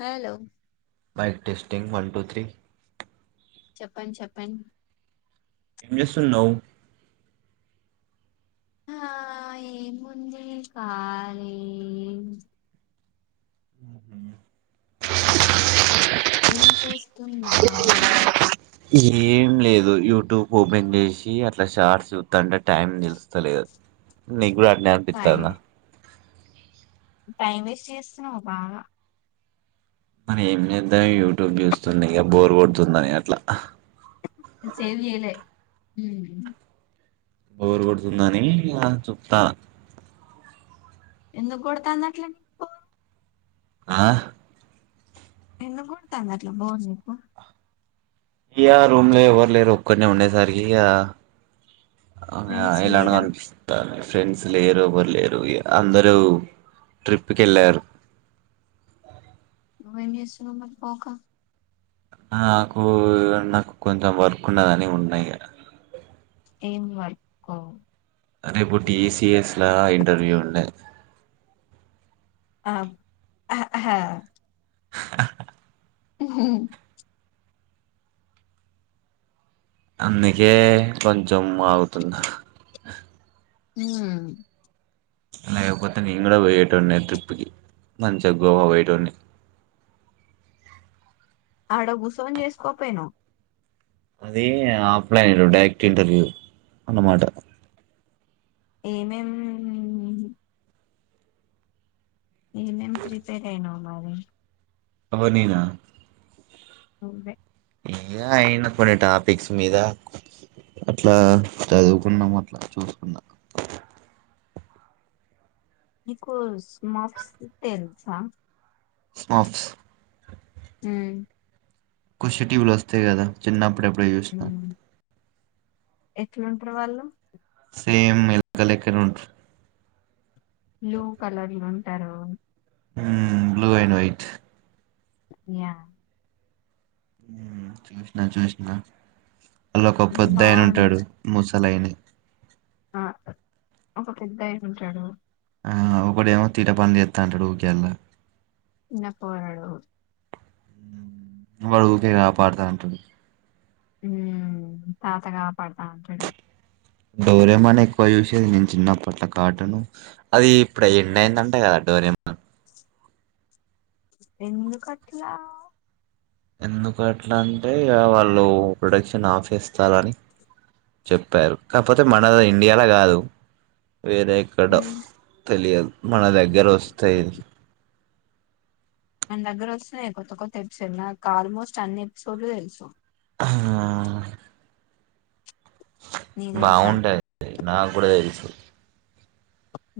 Hello. Mike testing one two three [unintelligible] చెప్పండ్ చెప్పండి. ఎస్సున్నౌ. హా ఏముంది కాలీ. ఏం చేస్తున్నావు ఏం లేదు యువట్యూబ్ ఓపెన్ చేసి అట్లా షార్ట్స్ చూతాంటే టైం నిలుస్తలేదు నెక్స్ టైం అజ్ఞానపిత్తాన్న. టైం వేస్ట్ చేస్తున్నావ్ బాగా. మన ఏమ్ జేద్దాం యవ్టూబ్ జూస్ తుందిగ బోర్ గొడుతుందని అట్ల. అహ్. సేవ్ జెయ్లె ఉమ్. బోర్ గొడుతుందనీ ఇగ చుత్త. ఎందుక్ గొడతాందట్ల. ఆ ఎందుక్ గొడ్తాందట్ల బోర్ నీకు. ఇయా రూమ్లో ఎవర్ లేరు ఒక్కన్నే ఉండేసర్కి ఇగ. అ య ఫ్రెండ్స్ ఎలానో లేరా అనిపిస్తాది. ఫ్రెండ్స్ లేరు ఎవర్ లేరు ఇగ అందరు ట్రిప్ కెళ్ళారు. నువ్వేం జేస్తున్నావ్ మరి పోక. నాకు నాకు కొంచెం వర్కున్నదని ఉన్నా ఇగ. ఏం వర్కు. అదేపు టీఈసిఎస్లా ఇంటర్వ్యూ ఉండె. అ హ హ. హా హా హ అందికే కొంచెం ఆగుతున్న. ఊమ్. లేకపోతే నేన్ గూడా పొయ్యేటోన్నే ట్రిప్ప్కి మంచిగ గోవా పోయేటోన్ని. ఆడ గుస్సోన్ జేస్కోపోయ్నవు. అదీ ఆఫ్లైను డైరెక్ట్ ఇంటర్వ్యూ అనమాట. ఏమేం ఏమేం ప్రీపేర్ అయినావు అరే ఎవరు నేనా నువ్వే ఇంకా అయిన కొన్ని టాపిక్స్ మీద అట్లా చదువుకున్నాం అట్లా చూసుకున్నా నీకు స్మఫ్స్ ది తెలుసా స్మఫ్స్ ఉమ్ ఖుషీ టీవీలు వస్తాయి కదా చిన్నపు డు చూసినా ఎట్లుంటరు వాళ్ళు సేమ్ ఎలక లెక్కనే ఉంటారు బ్లూ కలర్ ల ఉమ్ బ్లూ అండ్ వైట్ యా ఉమ్ చూసిన చూసిన ఆళ్లకి ఒక పెద్దాయన బాగుం ఉంటాడు ము [unintelligible] ఆ ఒక పెద్ద ఆయన ఉంటాడు ఆ ఒకడేమో తీటపని చేస్తా అంటాడు ఊకె ఆళ్ల చిన్న పోరడు వాడు ఊరికే కాపాడుతాంటడు ఉమ్ తాత గాపాడతంటడు డోరేమాని ఎక్కువ చూసేది నేను చిన్నప్పట్ల కార్టూన్ అది ఇప్పుడు ఎండ్ అయిందంట కదా డోరేమాన్ ఎందుకట్లా ఎందుకు అట్లా అంటే వాళ్ళు ప్రొడక్షన్ ఆఫ్ ఇస్తారుని చెప్పారు కాకపోతే మనది ఇండియాలో కాదు వేరే ఎక్కడో ఉమ్ తెలియదు మన దగ్గర వస్తాయి మన దగ్గర వస్తున్నాయి కొత్త కొత్త ఎపిసోడ్ నాకు ఆల్మోస్ట్ అన్ని ఎపిసోడ్లు తెలుసు ఆ నీకు తెలుసా బాగుంటాయి నాకు కూడా తెలుసు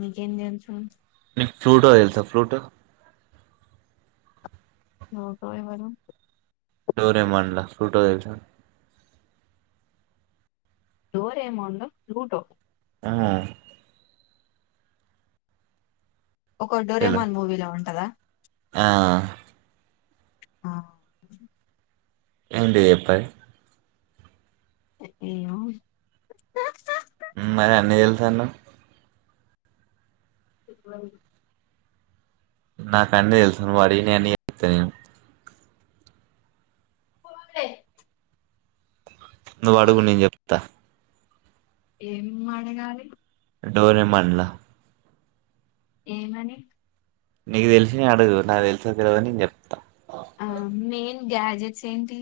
నీకేం తెలుసు ఫ్రూటో తెలుసా ఫ్రూటో ఫ్రూటో ఎవరు డోరేమాన్ ల ఫ్రూటో తెలుసా డోరమాన్ లో ఫ్లూటో ఆ ఒక తెలు డొరేమాన్ మూవీలో ఉంటదా ఆ ఆ ఏంటిది చెప్పు అది ఏమో సను ఇప్పుడే నాకంటే తెలుసు నువ్ అడిగినవన్నీ చెస్తా నేను ఉ నువ్వు అడుగు నేను చెప్తా ఏం అడగాలి? డోరేమాన్ ల ఏమని నీకు తెలిసినవి అడుగు నాకు తెలుసంత వరకు నేను చెప్తాను ఆ మేయిన్ గ్యాజెట్స్ ఏంటి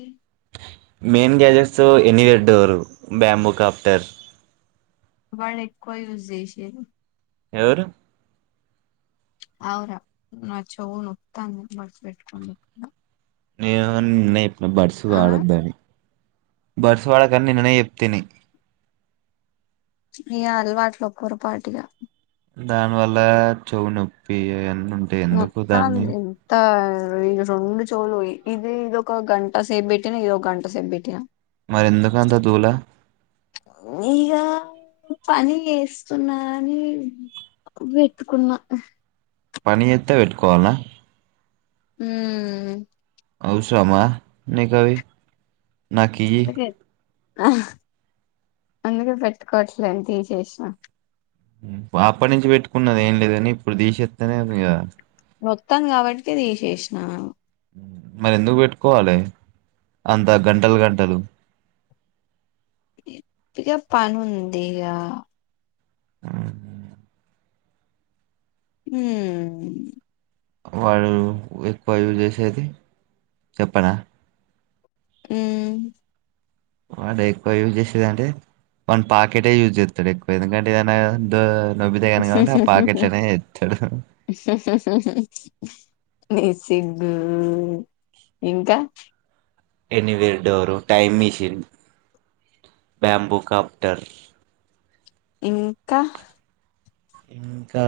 మెయిన్ గ్యాజెట్స్ ఎన్ని వెడ్డోరు బ్యాంబుకాప్టర్ వాళ్ళ ఎక్కువ యూస్ చేసిది ఎవరు ఆర నాచ్చవు నప్తాంద బర్బట్కంద ఏమో నా బడ్సు వాడొద్దని బడ్స్ వాడొద్దని నిన్ననే చెప్తిని ఇ అలవాట్లో పొరపాటిగా దాని వల్ల చెవు నొప్పి ఎవ మొత్తం ఎంత ఇ రెండు చోవులు పోయినయ్ ఇది ఇది ఒక గంట సేపు పెట్టినా ఇదొక గంట సేపు పెట్టినా మరి ఎందుకు అంత దూల ఇగ పని చేస్తున్నా అని పెట్టుకున్నా పని చేత్తే వెట్టుకోవాలా ఉమ్ అవసరమా నీకవి నాకి అ అందుకే పెట్టుకోవట్లే తీషేష్ న అప్పటి నుంచి పెట్టుకున్నది ఏం లేదుని ఇప్పుడు తీసేస్తనే ఇగ మొత్తం కాబట్టి తీసేసినా మరి ఎందుకు పెట్టుకోవాలే అంత గంటలు గంటలు ఇగ పని ఉందిగ అ హ వాళ ఎక్కువ యూజ్ చేసేది చెప్పనా అ వాడు ఎక్కువ యూజ్ చేసేదింటే వన్ పా్యాకెటే యూజ్ చేస్తాడు ఎక్కువ ఎందుకంటే ఏదైనా నొబ్బితేగాని కాబట్టి ఆ హాహా పాకెట్లనే చేస్తాడు హాహా నీ సిగ్గు ఇంకా anywhere door time machine bamboo copter ఇంకా ఇంకా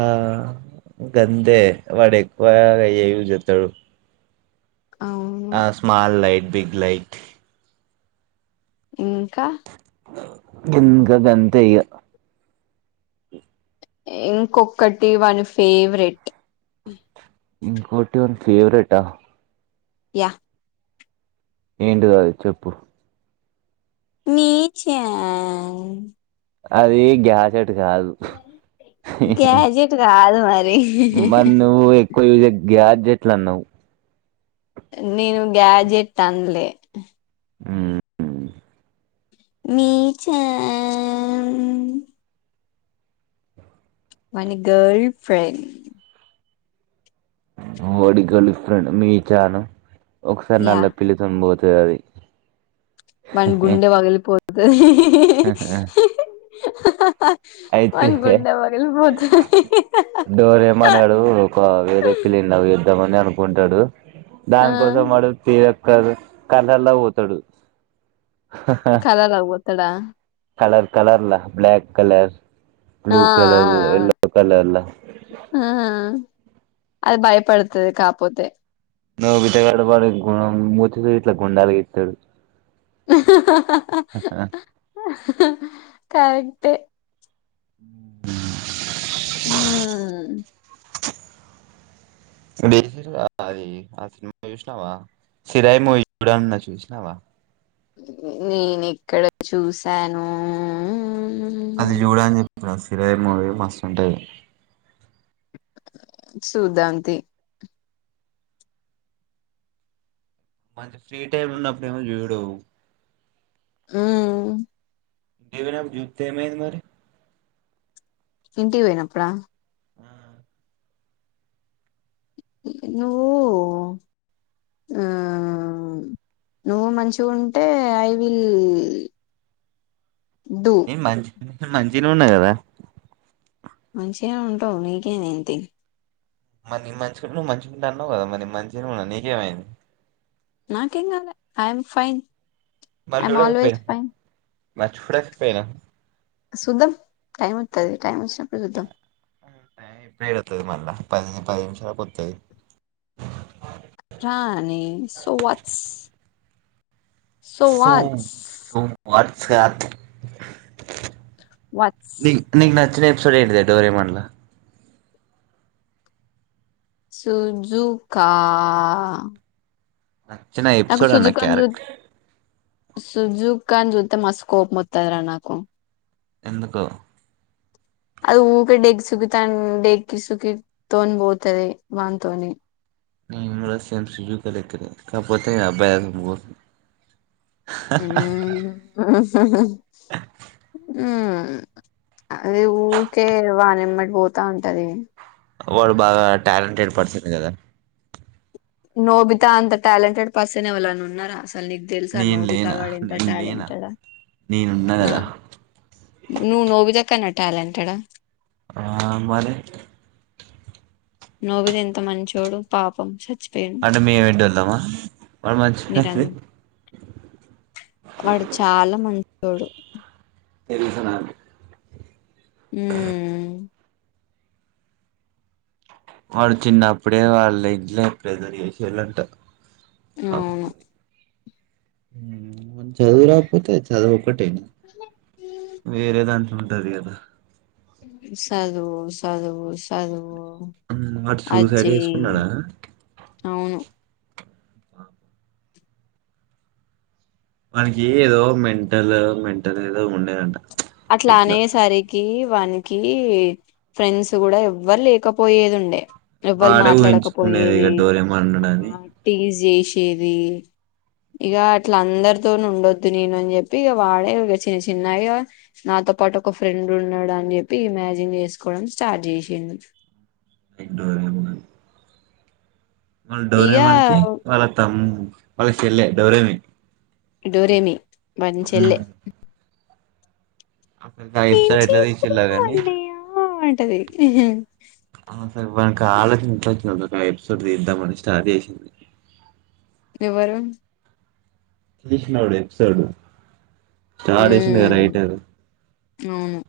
గందే వాడు ఎక్కువ అయేవి జతాడు అవు ఆ స్మల్ లైట్ బిగ్లైట్ ఇంకా ఇంకా గంతేయిగా ఇంకొకటి వన్ ఫేవరెట్ ఇంకోటి వన్ ఫేవరెట్ హ యా ఇంటిదది చెప్పు నీచ అది గ్యాజెట్ కాదు గ్యాజెట్ కాదు మరి మన్న జ గ్యాట్జట్లా నవు నేను గ్యాజెట్ అనలే ఉ మీచన్ మనీ గర్ల్ ఫ్రెండ్ డి గల్ఫ్రెం మీ చాను ఒకసారి యా నల్ల పిలి తం పోతంది తది మ గుండే వగలి పో అద [inaudible] [inaudible] అయితే వాని గుండె పగిలిపోతది డోరే మనడు ఒక వేరే పిల్లిని లవ్ చేద్దాం అనుకు కుంటాడు ఆ దానికోసం వాడు తీయ కాదు కర్లాల్ల పోతాడు హ హ అత్తడా కలర్ కలర్లా బ్ల్యాక్ కలర్ బ్లూ ఆ కలర్ ఎల్లో ఆ కలర్లా ఆ అది భయపడుతాది కాపోతే నువ్వు బిట్టగాడ వాడి గుం మూతీ ఇట్లా కోండాలు వీకుతడూ [unintelligible] [inaudible] అహహ కరెక్టే ఉ బేసి అది ఆ సినిమా చూసినావా సిరాయి మూవీ చూడన్న చూసినావా నేను ఎక్కడ చూసానుఉ‌ ఊ అది చూడని చెప్పన రేర్ మూవీ మస్ట్ ఉంటాది సూదాంతియి మంచి ఫ్రీ టైమ్ లో ఉన్నప్పుడు ఏమో చూడవు ఉ [inaudible] ఏమైంది మరి ఇంటికి పోయినప్పుడా నువ్వు ఆ నువ్వు మంచిగా ఉంటే ఐ విల్ డూ ఇ మంచ్ మంచిగనే ఉన్నా కదా మంచిగానే ఉంటావు నీకే ఎమైంది తీ మరి నేను మంచిగుంటే నువ్వు మంచిగుంటా అన్నావు కదా మరి మంచిగా ఉన్నా నీకేమైంది నాకేంగాలే ఐ ఎం ఫైన్ మరి ఐఎమ్ చూడ చెప్పే ఆల్వేస్ ఫైన్ [inaudible] సుదాం టైమ్ అత్తాది టైమ్ వచ్చినప్పుడు చుద్దాం టైమ్ ఇప్పుడే ఎడా మళ్ళా పది పది నిమిషాలకు కొత్తది రానీ సోవాట్స్ సో వాట్స్ సాత్ వాట్స్ ది నీకు నచ్చలేే సుడే డోరేమాన్ గా సుజుకా నచ్చిన ఎపిసోడ్ అన్న క్యారెక్టర్ సుజుకాన్ జూతే మస్త్ కోపమొత్తదిర నాకు ఎందుకో అది ఊకె డెగసుకితన్ డెకిసుకితోని పోతది వానితోని నేను కూడా సేమ్ సుజుక లెక్కనే కాకపోతే అబ్బాయి హుహు మ్మ్ అది ఊకే వానిమ్మటి పోతా ఉంటది వాడు బాగా ట్యాలెంటెడ్ పర్సన్ కదా నోబితా అంత టాలెంటెడ్ పర్సన్ ఎవలన్న ఉన్నారా అసల్ సల్ నీకు తెల్సా నేను నోబితా లేనా గాడు ఎంత నేను లేనా ట్యాలెంటెడో నేనున్నా ఆ కదా నువ్వు నోబితా కన్నా ట్యాలెంటెడా ఆ మరి నోబితా ఎంత మంచోడు పాపం చీ అంటే మేం ఎడ్దోళ్ళమ మరి మీరన్ మర్చిపోతివి వాడు చాలా మంచి చోడు తెలుసు నాకు హ్మ్ వాడు చిన్నప్పుడే వాళ్ళ ఇంట్లో ప్రెజర్ చేసిర్రు అంట అవును [unintelligible] చదువు రాకపోతే చదువు ఒకటే వేరే దాంట్లో ఉంటది కదా సదువు సదువు సదువు వాడు సూసైడ్ అజ్జేయ్ చేసుకున్నాడా అవును వానికి ఏదో మెంటల్ మెంటల్ ఏదో ఉండేదంట అట్లా ఎట్లా అనేసరికి వానికి ఫ్రెండ్స్ కూడా ఎవ్వరు లేకపోయేదుండే ఎవ్వల్ వాడే ఊహించుకునేది ఇక మాట్లాడకపోయేది డోరేమాన్ ఆ ఉన్నాడని టీస్ జేసేది ఇక అట్లా అందరితోను ఉండొద్దు నేను అని చెప్పి ఇక వాడే ఇక చిన్న చిన్నగా నాతో పాటు ఒక ఫ్రెండ్ ఉన్నాడు అని చెప్పి ఇమాజిన్ చేసుకోవడం స్టార్ట్ చేసిండు డోరేమాన్ వాళ్ళ ఇక డోరేమాన్ కి వాళ్ళ తమ్ము వాళ్ల చెల్లె డోరేమి డూరేమి మని చెల్లె [unintelligible] ఏం ఎట్ల తీసీన్లో గానీ అది వానికి ఆలోచన ఎట్లా వచ్చింది అసలు ఎపిసోడ్ తీద్దామని స్టార్ట్ చేసింది ఎవరు ఈసినోడు ఎపిసోడు స్టార్ట్ చేసిండు గద ఉమ్ రైటర్ అవును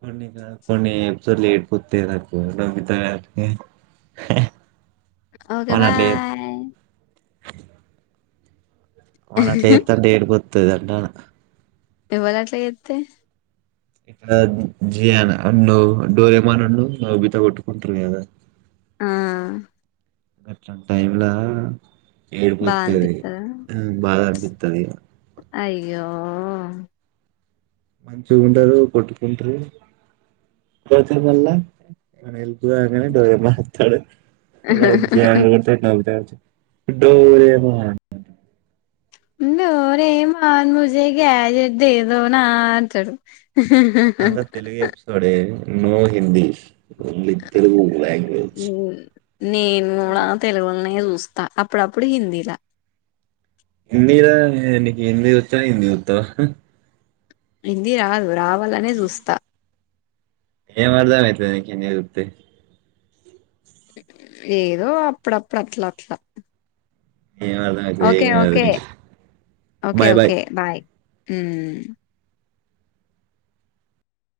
కొన్నికా కొన్ని ఎపిసోడలు ఏడుపుతాయి నాకు నోబితా ఓకే బాయ్ వాన్ని అట్లా చేతంటే ఏడుపు [unintelligible] ఎవలు అట్లా చెప్తే ఇక్కడ జియాన్ నువ్వు డోరమాన్ నోబితా కొట్టుకుంటారు కదా ఆ గట్లాంటి టైం లా బా ఏడుపోత్తది అనిపిత్తదా బాగా ఇత్తది అయ్యో మంచిగా ఉంటారు కొట్టుకుంటారు పోతే మల్ల ఏమన్న హెల్ప్ రాంగానే డోరెమోనొతడు వర్క్ చేయంగానే నావుతాది డోరేమాన్ డోరెమాన్ ముజే గాడ్జెట్ దేదోన అంటాడు హెహెహేహా అంతా తెలుగు ఎపిసోడే no Hindi only Telugu language నేను కూడా తెలుగులనే వస్తా అప్పుడు అప్పుడు హిందీలా హిందీల నీకు హిందీ వచ్చానీ హిందీ చుత్తవా హిందీ రాదు రా వాలనే చూస్తా ఏం అర్థమయితది నీకు హిందీ చూస్తే ఏదో అప్పుడప్పుడు అట్లా అట్లా ఏం అర్థమయితది ఏం ఓకే కాదు ఓకే నీకు బాయ్ బాయ్ ఉ